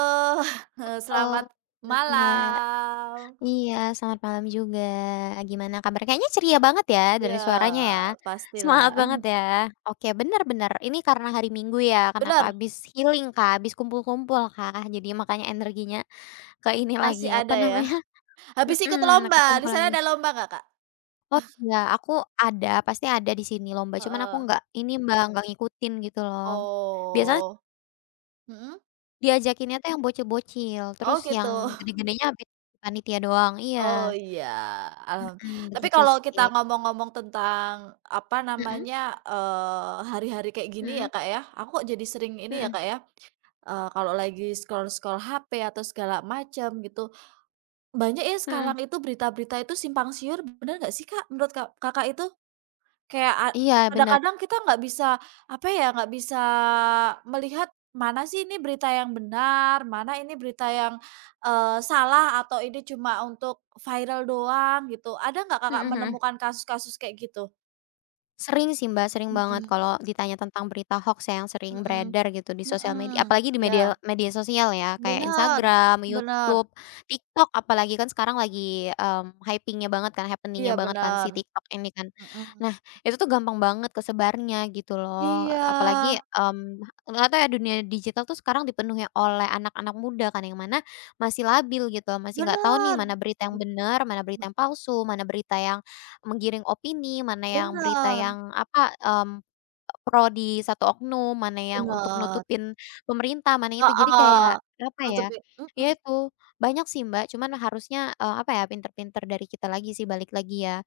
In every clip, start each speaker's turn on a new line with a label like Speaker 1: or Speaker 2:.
Speaker 1: Oh,
Speaker 2: Halo,
Speaker 1: selamat
Speaker 2: malam Mbak.
Speaker 1: malam.
Speaker 2: Iya, selamat malam juga. Gimana kabar? Kayaknya ceria banget ya dari
Speaker 1: Ya
Speaker 2: suaranya ya.
Speaker 1: pastilah.
Speaker 2: Semangat banget ya. Oke, benar-benar. Ini karena hari Minggu ya, kenapa
Speaker 1: Benar.
Speaker 2: habis healing Kak, habis kumpul-kumpul Kak, jadi makanya energinya ke ini lagi,
Speaker 1: Masih
Speaker 2: apa
Speaker 1: ada ya?
Speaker 2: namanya.
Speaker 1: Habis ikut
Speaker 2: Mhm,
Speaker 1: lomba, di
Speaker 2: kekumpul
Speaker 1: sana
Speaker 2: lagi.
Speaker 1: ada lomba nggak, Kak?
Speaker 2: Oh iya, aku ada, pasti ada di sini lomba, cuman aku
Speaker 1: Heeh.
Speaker 2: nggak ini Mbak, nggak ngikutin gitu loh. Biasanya
Speaker 1: Oh, mhm?
Speaker 2: diajakinnya tuh yang bocil-bocil, terus
Speaker 1: Oh, gitu.
Speaker 2: yang gede-gedenya habis panitia doang, iya.
Speaker 1: Oh, iya, alham
Speaker 2: Mhm,
Speaker 1: tapi
Speaker 2: begitu
Speaker 1: kalau kita
Speaker 2: sih.
Speaker 1: ngomong-ngomong tentang, apa
Speaker 2: Mhm,
Speaker 1: namanya, hari-hari kayak gini ya,
Speaker 2: mhm,
Speaker 1: Kak, ya, aku kok jadi sering ini ya,
Speaker 2: mhm,
Speaker 1: Kak, ya, kalau lagi scroll-scroll HP atau segala macam gitu, banyak ya
Speaker 2: mhm.
Speaker 1: sekarang itu berita-berita itu simpang siur, bener nggak sih, Kak, menurut Kakak itu? Kayak
Speaker 2: Iya benar.
Speaker 1: kadang-kadang kita nggak bisa, apa ya, nggak bisa melihat mana sih ini berita yang benar, mana ini berita yang, salah atau ini cuma untuk viral doang gitu. Ada nggak
Speaker 2: Mhm,
Speaker 1: Kakak
Speaker 2: mhm.
Speaker 1: menemukan kasus-kasus kayak gitu?
Speaker 2: Sering sih Mbak, sering banget
Speaker 1: Mhm,
Speaker 2: kalau ditanya tentang berita hoax yang sering
Speaker 1: mhm,
Speaker 2: beredar gitu di sosial media,
Speaker 1: mhm.
Speaker 2: apalagi di
Speaker 1: Iya,
Speaker 2: media media sosial ya, kayak
Speaker 1: bener,
Speaker 2: Instagram,
Speaker 1: bener.
Speaker 2: YouTube, TikTok, apalagi kan sekarang lagi, hyping banget kan, happeningnya
Speaker 1: Iya,
Speaker 2: banget kan si
Speaker 1: bener.
Speaker 2: TikTok ini kan.
Speaker 1: Mhm.
Speaker 2: Nah, itu tuh gampang banget kesebarnya gitu loh,
Speaker 1: Iya,
Speaker 2: apalagi, nggak tahu ya dunia digital tuh sekarang dipenuhi oleh anak-anak muda kan, yang mana masih labil gitu, masih nggak tahu nih
Speaker 1: bener.
Speaker 2: mana berita yang
Speaker 1: M
Speaker 2: benar mana berita yang palsu, mana berita yang menggiring opini, mana yang berita
Speaker 1: Bener,
Speaker 2: yang apa, pro di satu oknum, mana yang untuk
Speaker 1: bener,
Speaker 2: nutupin pemerintah, mana itu. Jadi
Speaker 1: heeh,
Speaker 2: kayak apa ya,
Speaker 1: nutupi,
Speaker 2: ya
Speaker 1: mhm,
Speaker 2: itu banyak sih Mbak, cuman harusnya, apa ya, pinter-pinter dari kita lagi sih, balik lagi ya.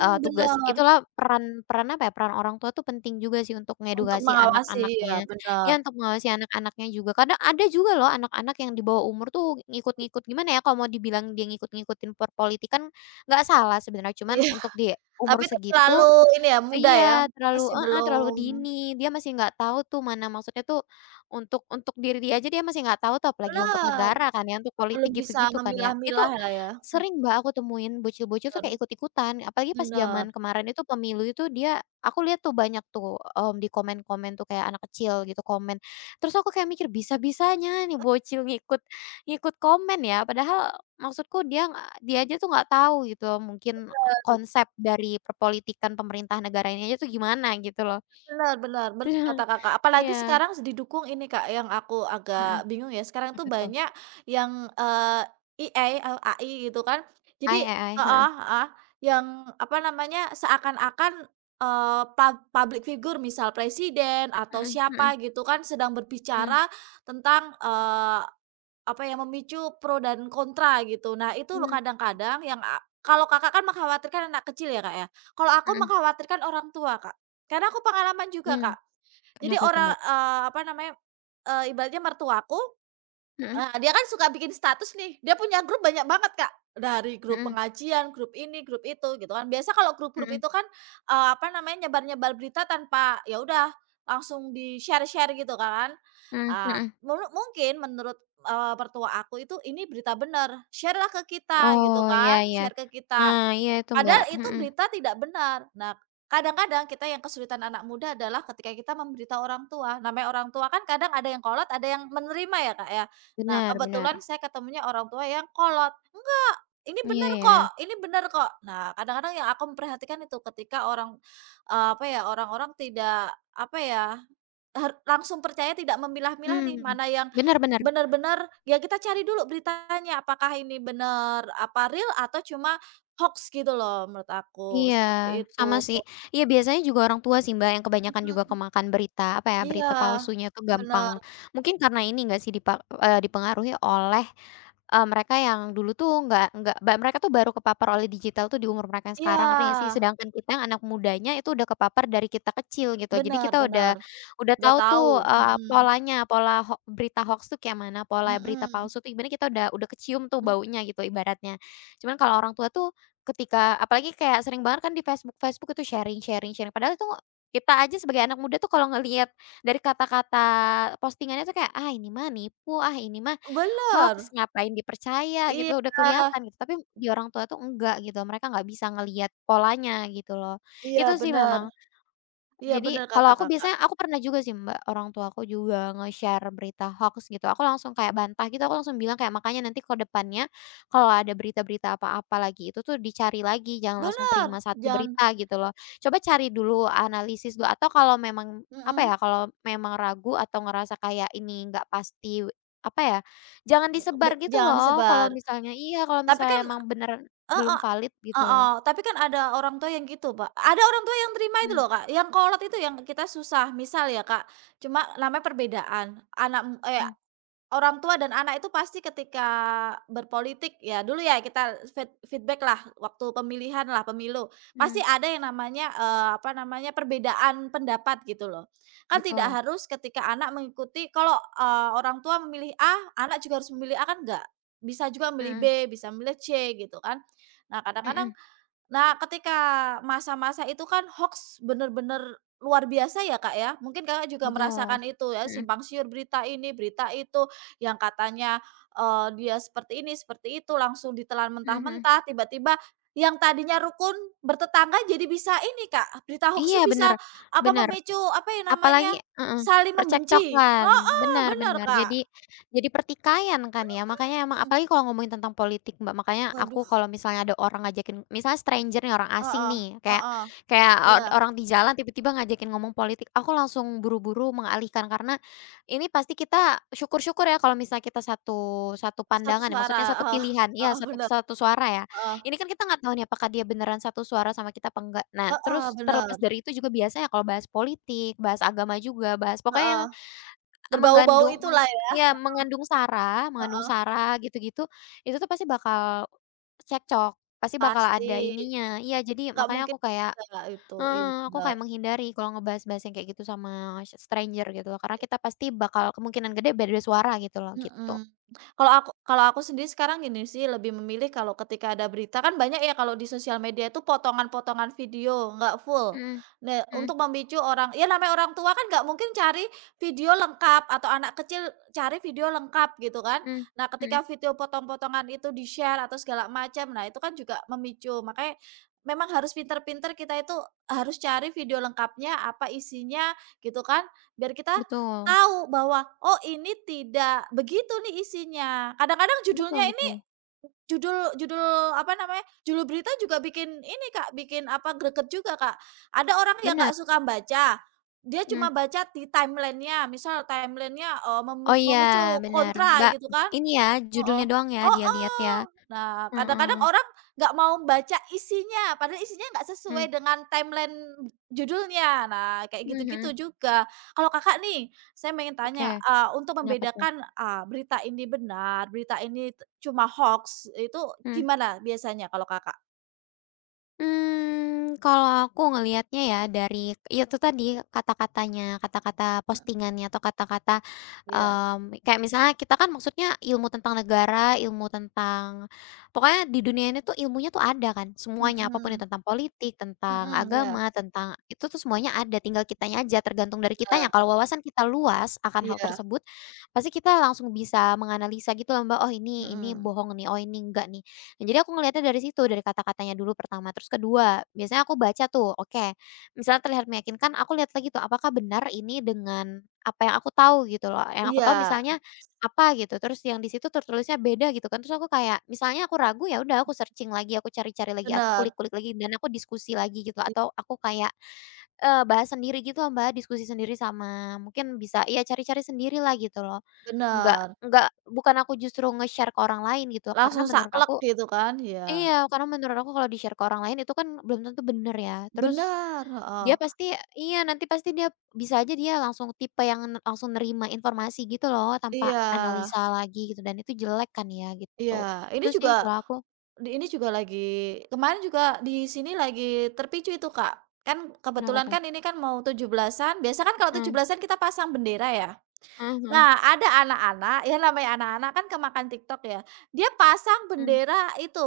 Speaker 2: Tugas
Speaker 1: bener,
Speaker 2: itulah peran peran apa ya, peran orang tua tuh penting juga sih untuk
Speaker 1: untuk
Speaker 2: ngedukasi
Speaker 1: mengawasi, iya,
Speaker 2: anak-anaknya,
Speaker 1: bener,
Speaker 2: ya untuk mengawasi anak-anaknya juga. Kadang ada juga loh anak-anak yang di bawah umur tuh ngikut-ngikut gimana ya, kalau mau dibilang dia ngikut-ngikutin perpolitikan nggak salah sebenarnya, cuman
Speaker 1: iya,
Speaker 2: untuk di umur
Speaker 1: tapi
Speaker 2: segitu.
Speaker 1: terlalu ini ya, muda ya,
Speaker 2: Iya, terlalu
Speaker 1: masih
Speaker 2: heeh,
Speaker 1: belum,
Speaker 2: terlalu dini. Dia masih nggak tahu tuh mana maksudnya tuh untuk diri dia aja dia masih nggak tahu tuh apalagi untuk
Speaker 1: bener,
Speaker 2: negara kan ya, untuk politik
Speaker 1: belum bisa
Speaker 2: gitu-gitu kan ya. Itu
Speaker 1: memilah-milah lah ya,
Speaker 2: sering Mbak aku temuin bocil-bocil tuh kayak
Speaker 1: mhm,
Speaker 2: ikut-ikutan, apalagi pas
Speaker 1: bener.
Speaker 2: zaman kemarin itu pemilu itu dia aku lihat tuh banyak tuh, di komen-komen tuh kayak anak kecil gitu komen. Terus aku kayak mikir bisa-bisanya nih bocil ngikut ngikut komen ya, padahal maksudku dia aja tuh nggak tahu gitu mungkin. Konsep dari perpolitikan pemerintah negara ini aja tuh gimana gitu loh.
Speaker 1: Bener, bener,
Speaker 2: Terus
Speaker 1: benar kata Kakak, apalagi
Speaker 2: iya,
Speaker 1: sekarang didukung ini, Kak, yang aku
Speaker 2: mhm,
Speaker 1: agak bingung ya, sekarang tuh
Speaker 2: apa tuh?
Speaker 1: banyak yang, AI gitu kan.
Speaker 2: AI
Speaker 1: Jadi,
Speaker 2: AI, heeh,
Speaker 1: heeh, heeh, yang apa namanya, seakan-akan, public figure misal presiden atau
Speaker 2: mhm,
Speaker 1: siapa gitu kan sedang
Speaker 2: mhm,
Speaker 1: berbicara tentang, eh, apa ya, memicu pro dan kontra gitu. Nah, itu
Speaker 2: mhm,
Speaker 1: loh
Speaker 2: mmm,
Speaker 1: kadang-kadang yang kalau Kakak kan mengkhawatirkan anak kecil ya, Kak, ya. Kalau aku
Speaker 2: mhm,
Speaker 1: mengkhawatirkan orang tua, Kak. Karena aku pengalaman juga,
Speaker 2: mhm.
Speaker 1: Kak. Jadi
Speaker 2: Kenapa tuh,
Speaker 1: orang,
Speaker 2: Mbak?
Speaker 1: apa namanya, ibaratnya mertuaku.
Speaker 2: Mhm,
Speaker 1: Nah, dia kan suka bikin status nih, dia punya grup banyak banget, Kak. Dari grup
Speaker 2: mhm,
Speaker 1: pengajian, grup ini, grup itu, gitu kan. Biasa kalau grup-grup
Speaker 2: mhm,
Speaker 1: itu kan, apa namanya, nyebar-nyebar berita tanpa, ya udah langsung di-share-share gitu kan.
Speaker 2: mhm,
Speaker 1: Ah,
Speaker 2: mhm.
Speaker 1: mulu mungkin menurut, mertua aku itu, "Ini berita benar. Share-lah ke kita,"
Speaker 2: Oh
Speaker 1: gitu
Speaker 2: iya
Speaker 1: kan,
Speaker 2: iya.
Speaker 1: share ke kita.
Speaker 2: Nah iya itu, Mbak,
Speaker 1: Padahal itu
Speaker 2: mhm,
Speaker 1: berita tidak benar. Nah, kadang-kadang kita yang kesulitan anak muda adalah ketika kita memberitahu orang tua. Namanya orang tua kan kadang ada yang kolot, ada yang menerima ya, Kak, ya. Nah,
Speaker 2: benar benar.
Speaker 1: kebetulan saya ketemunya orang tua yang kolot, "Enggak, ini
Speaker 2: Iya
Speaker 1: benar
Speaker 2: ya,
Speaker 1: kok, ini benar kok." Nah, kadang-kadang yang aku memperhatikan itu ketika orang, apa ya, orang-orang tidak, apa ya, langsung percaya, tidak memilah-milah nih,
Speaker 2: mmm,
Speaker 1: mana yang
Speaker 2: benar benar.
Speaker 1: benar-benar, ya kita cari dulu beritanya, apakah ini benar, apa, real atau cuma hoax gitu loh menurut aku,
Speaker 2: Iya,
Speaker 1: seperti itu.
Speaker 2: sama sih. Iya biasanya juga orang tua sih Mbak yang kebanyakan juga
Speaker 1: Mhm.
Speaker 2: kemakan berita, apa ya,
Speaker 1: Iya,
Speaker 2: berita palsunya tuh
Speaker 1: benar.
Speaker 2: gampang mungkin karena ini nggak sih dipengaruhi oleh, mereka yang dulu tuh nggak ba mereka tuh baru kepapar oleh digital tuh di umur mereka yang sekarang, ngerti nggak sih?
Speaker 1: Iya,
Speaker 2: Sedangkan kita yang anak mudanya itu udah kepapar dari kita kecil gitu. Jadi
Speaker 1: benar,
Speaker 2: kita udah
Speaker 1: benar,
Speaker 2: udah
Speaker 1: udah
Speaker 2: tahu tuh,
Speaker 1: tahu. Mhm,
Speaker 2: polanya, pola ho berita hoax tuh kayak mana, pola berita
Speaker 1: mhm,
Speaker 2: palsu tuh ibaratnya kita udah kecium tuh
Speaker 1: m
Speaker 2: baunya gitu ibaratnya. Cuman kalau orang tua tuh ketika apalagi kayak sering banget kan di Facebook-Facebook itu sharing sharing sharing, padahal itu kita aja sebagai anak muda tuh kalau ngelihat dari kata-kata postingannya tuh kayak, "Ah, ini mah nipu, ah ini mah
Speaker 1: bener,
Speaker 2: hoax ngapain dipercaya,"
Speaker 1: iya,
Speaker 2: gitu, udah kelihatan gitu. Tapi di orang tua tuh enggak gitu, mereka nggak bisa ngelihat polanya gitu loh.
Speaker 1: iya,
Speaker 2: Itu sih
Speaker 1: benar,
Speaker 2: memang
Speaker 1: iya,
Speaker 2: jadi,
Speaker 1: benar kata
Speaker 2: kalau aku
Speaker 1: Kakak.
Speaker 2: biasanya aku pernah juga sih Mbak, orang tua aku juga nge-share berita hoax gitu, aku langsung kayak bantah gitu, aku langsung bilang kayak, "Makanya nanti ke depannya kalau ada berita-berita apa-apa lagi itu tuh dicari lagi, jangan langsung
Speaker 1: Benar,
Speaker 2: terima satu
Speaker 1: jangan,
Speaker 2: berita," gitu loh. "Coba cari dulu, analisis dulu," atau kalau memang, apa ya,
Speaker 1: mhm,
Speaker 2: kalau memang ragu atau ngerasa kayak ini nggak pasti, apa ya, jangan disebar gitu
Speaker 1: jangan
Speaker 2: loh
Speaker 1: disebar.
Speaker 2: kalau misalnya iya, kalau
Speaker 1: Tapi
Speaker 2: misalnya
Speaker 1: kan
Speaker 2: emang bener belum
Speaker 1: Heeh,
Speaker 2: valid gitu loh.
Speaker 1: heeh, tapi kan ada orang tua yang gitu, Pak. Ada orang tua yang terima itu
Speaker 2: Mhm,
Speaker 1: loh, Kak, yang kolot itu yang kita susah. Misal ya, Kak, cuma namanya perbedaan, anak m eee,
Speaker 2: mhm,
Speaker 1: orang tua dan anak itu pasti ketika berpolitik, ya dulu ya, kita feedback-lah waktu pemilihan lah pemilu. Pasti
Speaker 2: mhm,
Speaker 1: ada yang namanya, apa namanya, perbedaan pendapat gitu loh. Kan tidak
Speaker 2: betul.
Speaker 1: harus ketika anak mengikuti kalau, orang tua memilih A, anak juga harus memilih A kan enggak. Bisa juga memilih B,
Speaker 2: Mhm,
Speaker 1: bisa memilih C gitu kan. Nah kadang-kadang
Speaker 2: mhm.
Speaker 1: Nah, ketika masa-masa itu kan hoax bener-bener luar biasa ya, Kak, ya. Mungkin Kakak juga
Speaker 2: Betul,
Speaker 1: merasakan itu ya,
Speaker 2: mhm,
Speaker 1: simpang siur berita ini, berita itu, yang katanya, dia seperti ini, seperti itu, langsung ditelan
Speaker 2: mhm, mhm.
Speaker 1: mentah-mentah, tiba-tiba yang tadinya rukun bertetangga jadi bisa ini, Kak, berita
Speaker 2: Iya
Speaker 1: hoax
Speaker 2: bener
Speaker 1: bisa apa,
Speaker 2: bener,
Speaker 1: memicu apa ya
Speaker 2: apalagi
Speaker 1: namanya,
Speaker 2: heeh,
Speaker 1: saling membenci.
Speaker 2: percekcokan,
Speaker 1: Heeh,
Speaker 2: benar
Speaker 1: bener,
Speaker 2: benar,
Speaker 1: Kak.
Speaker 2: jadi pertikaian kan ya, makanya emang
Speaker 1: Mhm.
Speaker 2: apalagi kalau ngomongin tentang politik, Mbak, makanya aku
Speaker 1: Waduh,
Speaker 2: kalau misalnya ada orang ngajakin misalnya stranger nih, orang asing
Speaker 1: heeh,
Speaker 2: nih, kayak
Speaker 1: heeh,
Speaker 2: kayak
Speaker 1: iya,
Speaker 2: od orang di jalan tiba-tiba ngajakin ngomong politik, aku langsung buru-buru mengalihkan, karena ini pasti kita syukur-syukur ya kalau misalnya kita satu satu
Speaker 1: satu
Speaker 2: pandangan ya,
Speaker 1: suara,
Speaker 2: maksudnya satu
Speaker 1: heeh,
Speaker 2: pilihan iya,
Speaker 1: heeh,
Speaker 2: satu
Speaker 1: bener,
Speaker 2: satu suara ya.
Speaker 1: heeh.
Speaker 2: Ini kan kita nggak tahu nih apakah dia beneran satu suara sama kita apa enggak. Nah,
Speaker 1: Heeh,
Speaker 2: terus
Speaker 1: bener,
Speaker 2: terlepas dari itu juga biasanya kalau bahas politik, bahas agama juga, bahas pokoknya yang,
Speaker 1: heeh, berbau-bau
Speaker 2: mengandung meng
Speaker 1: itulah ya,
Speaker 2: iya mengandung
Speaker 1: heeh,
Speaker 2: sara gitu-gitu, itu tuh pasti bakal cekcok, pasti bakal
Speaker 1: pasti,
Speaker 2: ada ininya. Iya, jadi
Speaker 1: nggak
Speaker 2: makanya
Speaker 1: mungkin
Speaker 2: aku kayak
Speaker 1: enggak itu, iya,
Speaker 2: heeh, aku
Speaker 1: bener.
Speaker 2: kayak menghindari kalau ngebahas-bahas yang kayak gitu sama stranger gitu loh, karena kita pasti bakal kemungkinan gede beda suara gitu loh, gitu.
Speaker 1: Mhm. Kalau aku sendiri sekarang gini sih, lebih memilih kalau ketika ada berita kan banyak ya kalau di sosial media itu potongan-potongan video, nggak full.
Speaker 2: Mhm.
Speaker 1: Nah,
Speaker 2: Mhm,
Speaker 1: untuk memicu orang, ya namanya orang tua kan nggak mungkin cari video lengkap atau anak kecil cari video lengkap gitu kan.
Speaker 2: mhm,
Speaker 1: Nah,
Speaker 2: mhm.
Speaker 1: ketika video potong-potongan itu di-share atau segala macam, nah itu kan juga memicu. Makanya memang harus pinter-pinter kita itu harus cari video lengkapnya, apa isinya gitu kan, biar kita
Speaker 2: Betul
Speaker 1: tahu bahwa, oh, ini tidak begitu nih isinya. Kadang-kadang
Speaker 2: betul
Speaker 1: judulnya ini,
Speaker 2: betul.
Speaker 1: judul judul apa namanya, judul berita juga bikin ini, Kak, bikin apa, greget juga, Kak. Ada orang yang
Speaker 2: Bener.
Speaker 1: nggak suka baca, dia cuma
Speaker 2: Mhm.
Speaker 1: baca di timeline-nya, misal timeline-nya, memi
Speaker 2: Oh iya,
Speaker 1: memicu
Speaker 2: bener,
Speaker 1: kontra
Speaker 2: Mbak,
Speaker 1: gitu kan.
Speaker 2: ini ya, judulnya
Speaker 1: Heeh,
Speaker 2: doang ya, dia lihat ya?
Speaker 1: heeh. Nah,
Speaker 2: Heeh,
Speaker 1: kadang-kadang orang nggak mau baca isinya, padahal isinya nggak
Speaker 2: mmm,
Speaker 1: sesuai dengan timeline judulnya. Nah, kayak
Speaker 2: mhm, mhm,
Speaker 1: gitu-gitu juga. Kalau Kakak nih, saya pengen
Speaker 2: oke,
Speaker 1: tanya, untuk
Speaker 2: kenapa tuh?
Speaker 1: membedakan, berita ini benar, berita ini cuma hoax itu
Speaker 2: Mhm.
Speaker 1: gimana biasanya kalau Kakak?
Speaker 2: Mmm, kalau aku ngelihatnya ya dari ya itu tadi kata-katanya, kata-kata
Speaker 1: Mhm,
Speaker 2: postingannya atau kata-kata,
Speaker 1: iya.
Speaker 2: kayak misalnya kita kan maksudnya ilmu tentang negara, ilmu tentang pokoknya di dunia ini tuh ilmunya tuh ada kan semuanya, apa pun itu
Speaker 1: Mhm,
Speaker 2: tentang politik, tentang
Speaker 1: mhm, iya,
Speaker 2: agama, tentang itu tuh semuanya ada tinggal kitanya aja tergantung dari kitanya.
Speaker 1: bener,
Speaker 2: Kalau wawasan kita luas akan hal
Speaker 1: iya,
Speaker 2: tersebut, pasti kita langsung bisa menganalisa gitu loh Mbak, "Oh ini
Speaker 1: mhm,
Speaker 2: bohong nih, oh ini enggak nih." Nah, jadi aku ngelihatnya dari situ, dari kata-katanya dulu pertama, terus kedua, biasanya aku baca tuh, oke, misalnya terlihat meyakinkan, aku lihat lagi tuh apakah benar ini dengan apa yang aku tahu gitu loh, yang aku tahu
Speaker 1: iya,
Speaker 2: misalnya apa gitu, terus yang di situ tertulisnya beda gitu kan, terus aku kayak misalnya aku ragu, ya udah aku searching lagi, aku cari-cari lagi, aku
Speaker 1: benar,
Speaker 2: kulik-kulik lagi, dan aku diskusi lagi gitu, atau aku kayak, bahas sendiri gitu loh Mbak, diskusi sendiri sama mungkin bisa iya cari-cari sendiri lah gitu loh. Nggak
Speaker 1: bener.
Speaker 2: nggak bukan aku justru nge-share ke orang lain gitu, karena
Speaker 1: Langsung
Speaker 2: menurut
Speaker 1: saklek
Speaker 2: aku.
Speaker 1: gitu kan, iya,
Speaker 2: Iya, karena menurut aku kalau di-share ke orang lain itu kan belum tentu bener ya. Terus
Speaker 1: benar.
Speaker 2: dia
Speaker 1: Heeh.
Speaker 2: pasti iya, nanti pasti dia bisa aja dia langsung tipe yang langsung nerima informasi gitu loh, tanpa
Speaker 1: Iya,
Speaker 2: analisa lagi gitu dan itu jelek kan ya, gitu.
Speaker 1: iya. Ini
Speaker 2: Itu sih
Speaker 1: juga
Speaker 2: kalau aku
Speaker 1: ini juga lagi, kemarin juga di sini lagi terpicu itu, Kak. Kan
Speaker 2: kenapa
Speaker 1: kebetulan
Speaker 2: tuh?
Speaker 1: kan ini kan mau 17-an. Biasa kan kalau tujuh
Speaker 2: Mmm,
Speaker 1: belasan kita pasang bendera ya?
Speaker 2: mhm, mhm,
Speaker 1: Nah, ada anak-anak, ya namanya anak-anak kan kemakan TikTok ya, dia pasang
Speaker 2: mmm,
Speaker 1: bendera itu,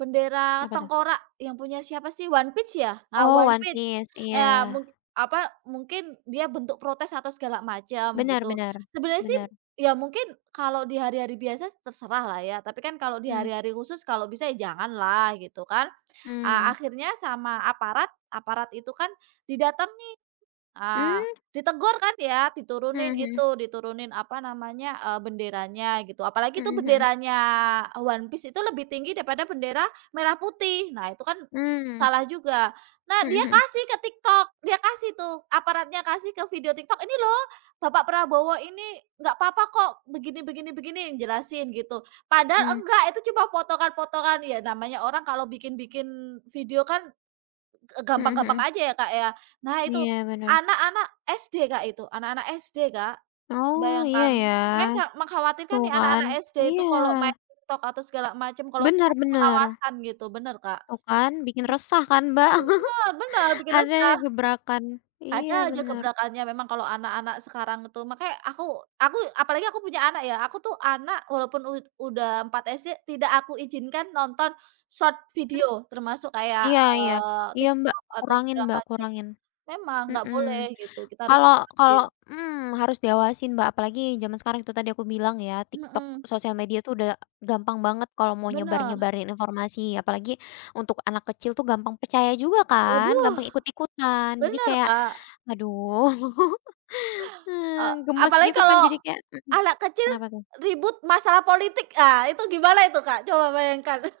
Speaker 1: bendera
Speaker 2: apa tuh?
Speaker 1: tengkorak yang punya siapa sih, One Piece ya? Nah,
Speaker 2: Oh,
Speaker 1: One
Speaker 2: One
Speaker 1: Piece.
Speaker 2: Piece,
Speaker 1: Ya
Speaker 2: iya.
Speaker 1: mungkin dia bentuk protes atau segala macam gitu.
Speaker 2: Benar-benar,
Speaker 1: Sebenarnya sih
Speaker 2: benar.
Speaker 1: ya mungkin kalau di hari-hari biasa terserah lah ya, tapi kan kalau di
Speaker 2: Benar.
Speaker 1: hari-hari khusus kalau bisa ya jangan lah gitu kan.
Speaker 2: Hmm.
Speaker 1: Akhirnya sama aparat aparat itu kan didateng. Ah,
Speaker 2: Hmm.
Speaker 1: ditegur kan ya,
Speaker 2: Hmm.
Speaker 1: diturunin
Speaker 2: Hmm.
Speaker 1: itu, diturunin apa namanya, benderanya gitu. Apalagi itu
Speaker 2: Hmm.
Speaker 1: benderanya One Piece itu lebih tinggi daripada bendera merah putih. Nah, itu kan
Speaker 2: Hmm.
Speaker 1: salah juga. Nah,
Speaker 2: Hmm. Hmm.
Speaker 1: dia
Speaker 2: Mhm, mhm,
Speaker 1: kasih ke TikTok, dia kasih tuh, aparatnya kasih ke video TikTok, "Ini loh, Bapak Prabowo ini nggak apa-apa kok, begini, begini, begini," jelasin gitu.
Speaker 2: mmm,
Speaker 1: Padahal enggak, itu cuma potongan-potongan. Ya namanya orang kalau bikin-bikin video kan
Speaker 2: mhm,
Speaker 1: gampang-gampang
Speaker 2: mhm.
Speaker 1: aja ya, Kak, ya. Nah itu,
Speaker 2: Iya benar.
Speaker 1: anak-anak SD, Kak, itu, anak-anak SD, Kak.
Speaker 2: Oh, iya
Speaker 1: Bayangkan,
Speaker 2: ya.
Speaker 1: makanya mengkhawatirkan
Speaker 2: Tuh
Speaker 1: nih
Speaker 2: kan,
Speaker 1: anak-anak SD itu
Speaker 2: iya,
Speaker 1: kalau main TikTok atau segala macam, kalau nggak ada
Speaker 2: benar-benar
Speaker 1: pengawasan gitu, bener, Kak.
Speaker 2: tuh kan, bikin resah kan, Mbak.
Speaker 1: Bener, bener, bikin
Speaker 2: Adanya
Speaker 1: resah.
Speaker 2: gebrakan. Iya
Speaker 1: Ada aja
Speaker 2: benar
Speaker 1: gebrakannya memang kalau anak-anak sekarang itu, makanya aku apalagi aku punya anak ya, aku tuh anak walaupun udah 4 SD, tidak aku izinkan nonton short
Speaker 2: mmm,
Speaker 1: video, termasuk kayak,
Speaker 2: iya iya, iya,
Speaker 1: TikTok atau segala
Speaker 2: Mbak,
Speaker 1: macam.
Speaker 2: kurangin,
Speaker 1: Memang nggak
Speaker 2: mhm.
Speaker 1: boleh gitu, kita harus
Speaker 2: Kalau kalau
Speaker 1: ikhlasin.
Speaker 2: harus diawasin, Mbak, apalagi zaman sekarang itu tadi aku bilang ya, TikTok,
Speaker 1: Mhm,
Speaker 2: sosial media tuh udah gampang banget kalau mau
Speaker 1: bener.
Speaker 2: nyebar-nyebarin informasi, apalagi untuk anak kecil tuh gampang percaya juga kan, gampang
Speaker 1: Waduh,
Speaker 2: ikut-ikutan, jadi
Speaker 1: bener,
Speaker 2: kayak
Speaker 1: Kak,
Speaker 2: aduh.
Speaker 1: eee,
Speaker 2: Gemes
Speaker 1: apalagi
Speaker 2: gitu kan
Speaker 1: kalau
Speaker 2: jadi kayak mhm,
Speaker 1: anak kecil
Speaker 2: kenapa tuh?
Speaker 1: ribut masalah politik, ah, itu gimana itu, Kak? Coba bayangkan.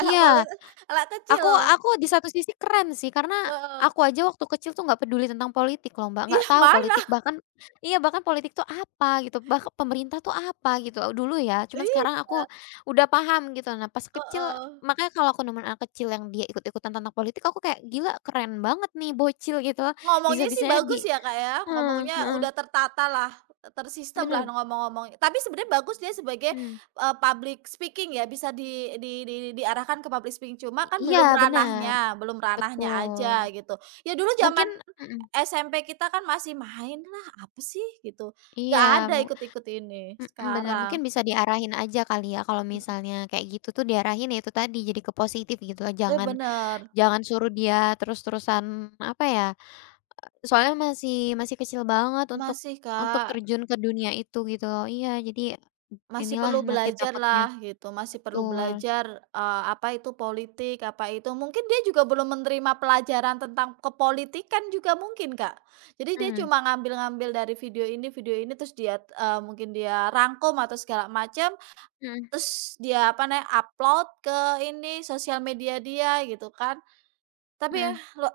Speaker 1: Anak poli
Speaker 2: Iya,
Speaker 1: Anak kecil
Speaker 2: aku
Speaker 1: loh,
Speaker 2: aku di satu sisi keren sih karena
Speaker 1: heeh.
Speaker 2: aku aja waktu kecil tuh nggak peduli tentang politik loh, Mbak, nggak
Speaker 1: Iya,
Speaker 2: tahu
Speaker 1: mana?
Speaker 2: politik bahkan iya, bahkan politik tuh apa gitu, bahkan pemerintah tuh apa gitu dulu ya, cuman sekarang
Speaker 1: Iya,
Speaker 2: aku udah paham gitu. Nah, pas kecil
Speaker 1: heeh.
Speaker 2: makanya kalau aku nemuin anak kecil yang dia ikut-ikutan tentang politik aku kayak, "Gila keren banget nih bocil," gitu,
Speaker 1: Ngomongnya sih
Speaker 2: bisa-bisanya
Speaker 1: bagus
Speaker 2: di
Speaker 1: ya, Kak, ya,
Speaker 2: heeh
Speaker 1: ngomongnya
Speaker 2: heeh,
Speaker 1: udah tertata lah tersistem
Speaker 2: bener,
Speaker 1: lah ngomong-ngomong. Tapi sebenarnya bagus dia sebagai,
Speaker 2: mhm,
Speaker 1: public speaking ya, bisa di diarahkan ke public speaking, cuma kan
Speaker 2: iya
Speaker 1: belum
Speaker 2: bener,
Speaker 1: ranahnya belum ranahnya
Speaker 2: betul.
Speaker 1: aja gitu. Ya dulu
Speaker 2: Mungkin
Speaker 1: zaman
Speaker 2: mhm.
Speaker 1: SMP kita kan masih main lah, apa sih gitu,
Speaker 2: Iya,
Speaker 1: nggak ada
Speaker 2: mu
Speaker 1: ikut-ikut ini,
Speaker 2: mhm, bener, mungkin
Speaker 1: sekarang,
Speaker 2: bisa diarahin aja kali ya kalau
Speaker 1: mhm,
Speaker 2: misalnya kayak gitu tuh diarahin ya itu tadi, jadi ke positif gitu, lah,
Speaker 1: iya,
Speaker 2: jangan
Speaker 1: bener,
Speaker 2: jangan suruh dia terus-terusan, apa ya, soalnya masih masih kecil banget untuk
Speaker 1: masih,
Speaker 2: untuk
Speaker 1: Kak.
Speaker 2: terjun ke dunia itu gitu loh. Iya, jadi
Speaker 1: Masih
Speaker 2: inilah
Speaker 1: perlu
Speaker 2: nanti
Speaker 1: belajar
Speaker 2: takutnya
Speaker 1: lah gitu, masih perlu
Speaker 2: betul.
Speaker 1: belajar, apa itu politik, apa itu, mungkin dia juga belum menerima pelajaran tentang kepolitikan juga mungkin, Kak. Jadi dia
Speaker 2: Mhm,
Speaker 1: cuma ngambil-ngambil dari video ini, video ini, terus dia, mungkin dia rangkum atau segala macam,
Speaker 2: mhm,
Speaker 1: terus dia, apa namanya, upload ke ini, sosial media dia gitu kan. Tapi ya,
Speaker 2: mhm,
Speaker 1: lo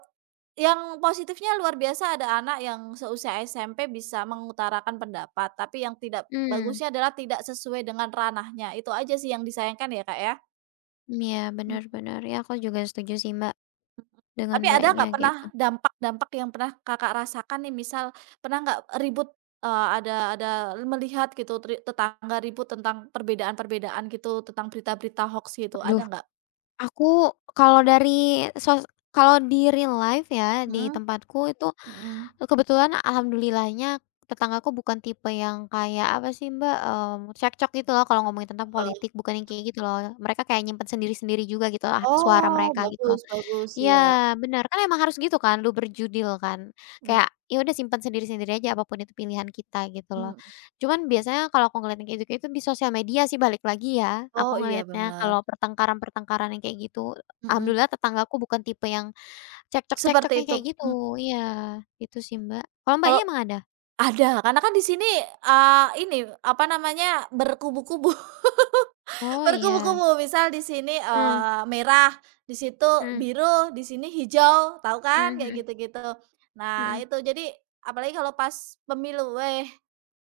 Speaker 1: yang positifnya luar biasa ada anak yang seusia SMP bisa mengutarakan pendapat, tapi yang tidak
Speaker 2: mhm.
Speaker 1: bagusnya adalah tidak sesuai dengan ranahnya. Itu aja sih yang disayangkan ya, Kak, ya?
Speaker 2: Iya, bener
Speaker 1: Mhm,
Speaker 2: bener, ya aku juga setuju sih Mbak,
Speaker 1: mhm.
Speaker 2: dengan
Speaker 1: Tapi ada
Speaker 2: Mbaknya
Speaker 1: nggak pernah
Speaker 2: gitu.
Speaker 1: dampak-dampak yang pernah Kakak rasakan nih, misal pernah nggak ribut, ada melihat gitu, tetangga ribut tentang perbedaan-perbedaan gitu, tentang berita-berita hoaks gitu,
Speaker 2: Aduh.
Speaker 1: ada nggak?
Speaker 2: Aku kalau dari sos kalau di real life ya, di
Speaker 1: Mhm,
Speaker 2: tempatku itu
Speaker 1: mhm.
Speaker 2: kebetulan alhamdulillahnya tetanggaku bukan tipe yang kayak apa sih Mbak, mmm, cekcok gitu loh kalau ngomongin tentang
Speaker 1: Heeh.
Speaker 2: politik, bukan yang kayak gitu loh. Mereka kayak nyimpen sendiri-sendiri juga gitu lah suara
Speaker 1: Oh,
Speaker 2: mereka gitu.
Speaker 1: bagus, bagus,
Speaker 2: Iya,
Speaker 1: iya.
Speaker 2: benar kan emang harus gitu kan, lu berjudil kan, kayak, ya udah simpan sendiri-sendiri aja apapun itu pilihan kita gitu loh.
Speaker 1: Mhm.
Speaker 2: Cuman biasanya kalau aku ngeliatnya kayak gitu itu di sosial media sih balik lagi ya, aku
Speaker 1: Oh, iya,
Speaker 2: ngelihatnya
Speaker 1: benar,
Speaker 2: kalau pertengkaran-pertengkaran yang kayak gitu,
Speaker 1: mhm,
Speaker 2: alhamdulillah tetanggaku bukan tipe yang cekcok-cekcok
Speaker 1: seperti
Speaker 2: yang
Speaker 1: itu,
Speaker 2: kayak gitu,
Speaker 1: mhm,
Speaker 2: iya, itu sih, Mbak. Kalau Mbaknya
Speaker 1: kalau
Speaker 2: emang ada?
Speaker 1: ada, karena kan di sini, eee, ini apa namanya, berkubu-kubu.
Speaker 2: Oh iya,
Speaker 1: Berkubu-kubu, misal di sini,
Speaker 2: hmm,
Speaker 1: merah, di situ
Speaker 2: hmm,
Speaker 1: biru, di sini hijau, tahu kan?
Speaker 2: hmm,
Speaker 1: Kayak
Speaker 2: hmm.
Speaker 1: gitu-gitu. Nah
Speaker 2: Mhm,
Speaker 1: itu, jadi apalagi kalau pas pemilu, weh,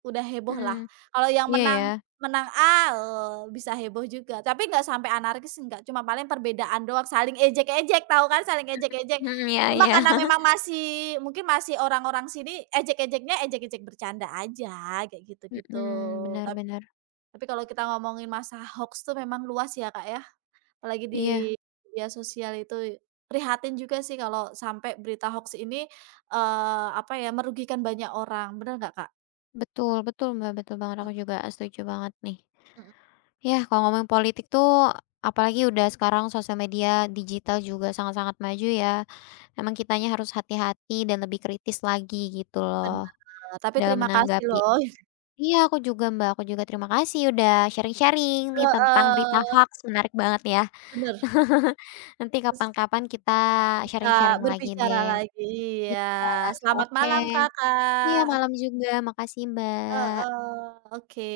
Speaker 1: udah heboh lah.
Speaker 2: mhm,
Speaker 1: Kalau yang
Speaker 2: iya ya.
Speaker 1: menang menang A, bisa heboh juga, tapi nggak sampai anarkis, nggak. Cuma paling perbedaan doang, saling ejek-ejek, tahu kan? Saling ejek-ejek.
Speaker 2: Hmm iya
Speaker 1: Cuma
Speaker 2: iya,
Speaker 1: karena memang masih mungkin masih orang-orang sini ejek-ejeknya ejek-ejek bercanda aja, kayak gitu-gitu.
Speaker 2: hmm benar benar.
Speaker 1: Tapi kalau kita ngomongin masa hoax tuh memang luas ya, Kak, ya, apalagi di
Speaker 2: Iya.
Speaker 1: media sosial itu prihatin juga sih kalau sampai berita hoax ini, apa ya, merugikan banyak orang, bener nggak, Kak?
Speaker 2: Betul betul, Mbak, betul banget, aku juga setuju banget nih.
Speaker 1: Mhm,
Speaker 2: Ya kalau ngomongin politik tuh, apalagi udah sekarang sosial media digital juga sangat-sangat maju ya, memang kitanya harus hati-hati dan lebih kritis lagi gitu loh,
Speaker 1: bener, tapi
Speaker 2: dalam
Speaker 1: terima kasih
Speaker 2: menanggapi.
Speaker 1: loh,
Speaker 2: Iya, aku juga, Mbak, aku juga terima kasih udah sharing-sharing nih tentang berita
Speaker 1: heeh,
Speaker 2: hoax menarik banget ya.
Speaker 1: bener,
Speaker 2: Nanti
Speaker 1: terus
Speaker 2: kapan-kapan kita
Speaker 1: bisa
Speaker 2: sharing-sharing lagi
Speaker 1: berbicara
Speaker 2: deh.
Speaker 1: lagi,
Speaker 2: Iya,
Speaker 1: iya, selamat
Speaker 2: oke.
Speaker 1: malam,
Speaker 2: Iya,
Speaker 1: Kakak,
Speaker 2: malam juga, makasih, Mbak.
Speaker 1: heeh, oke.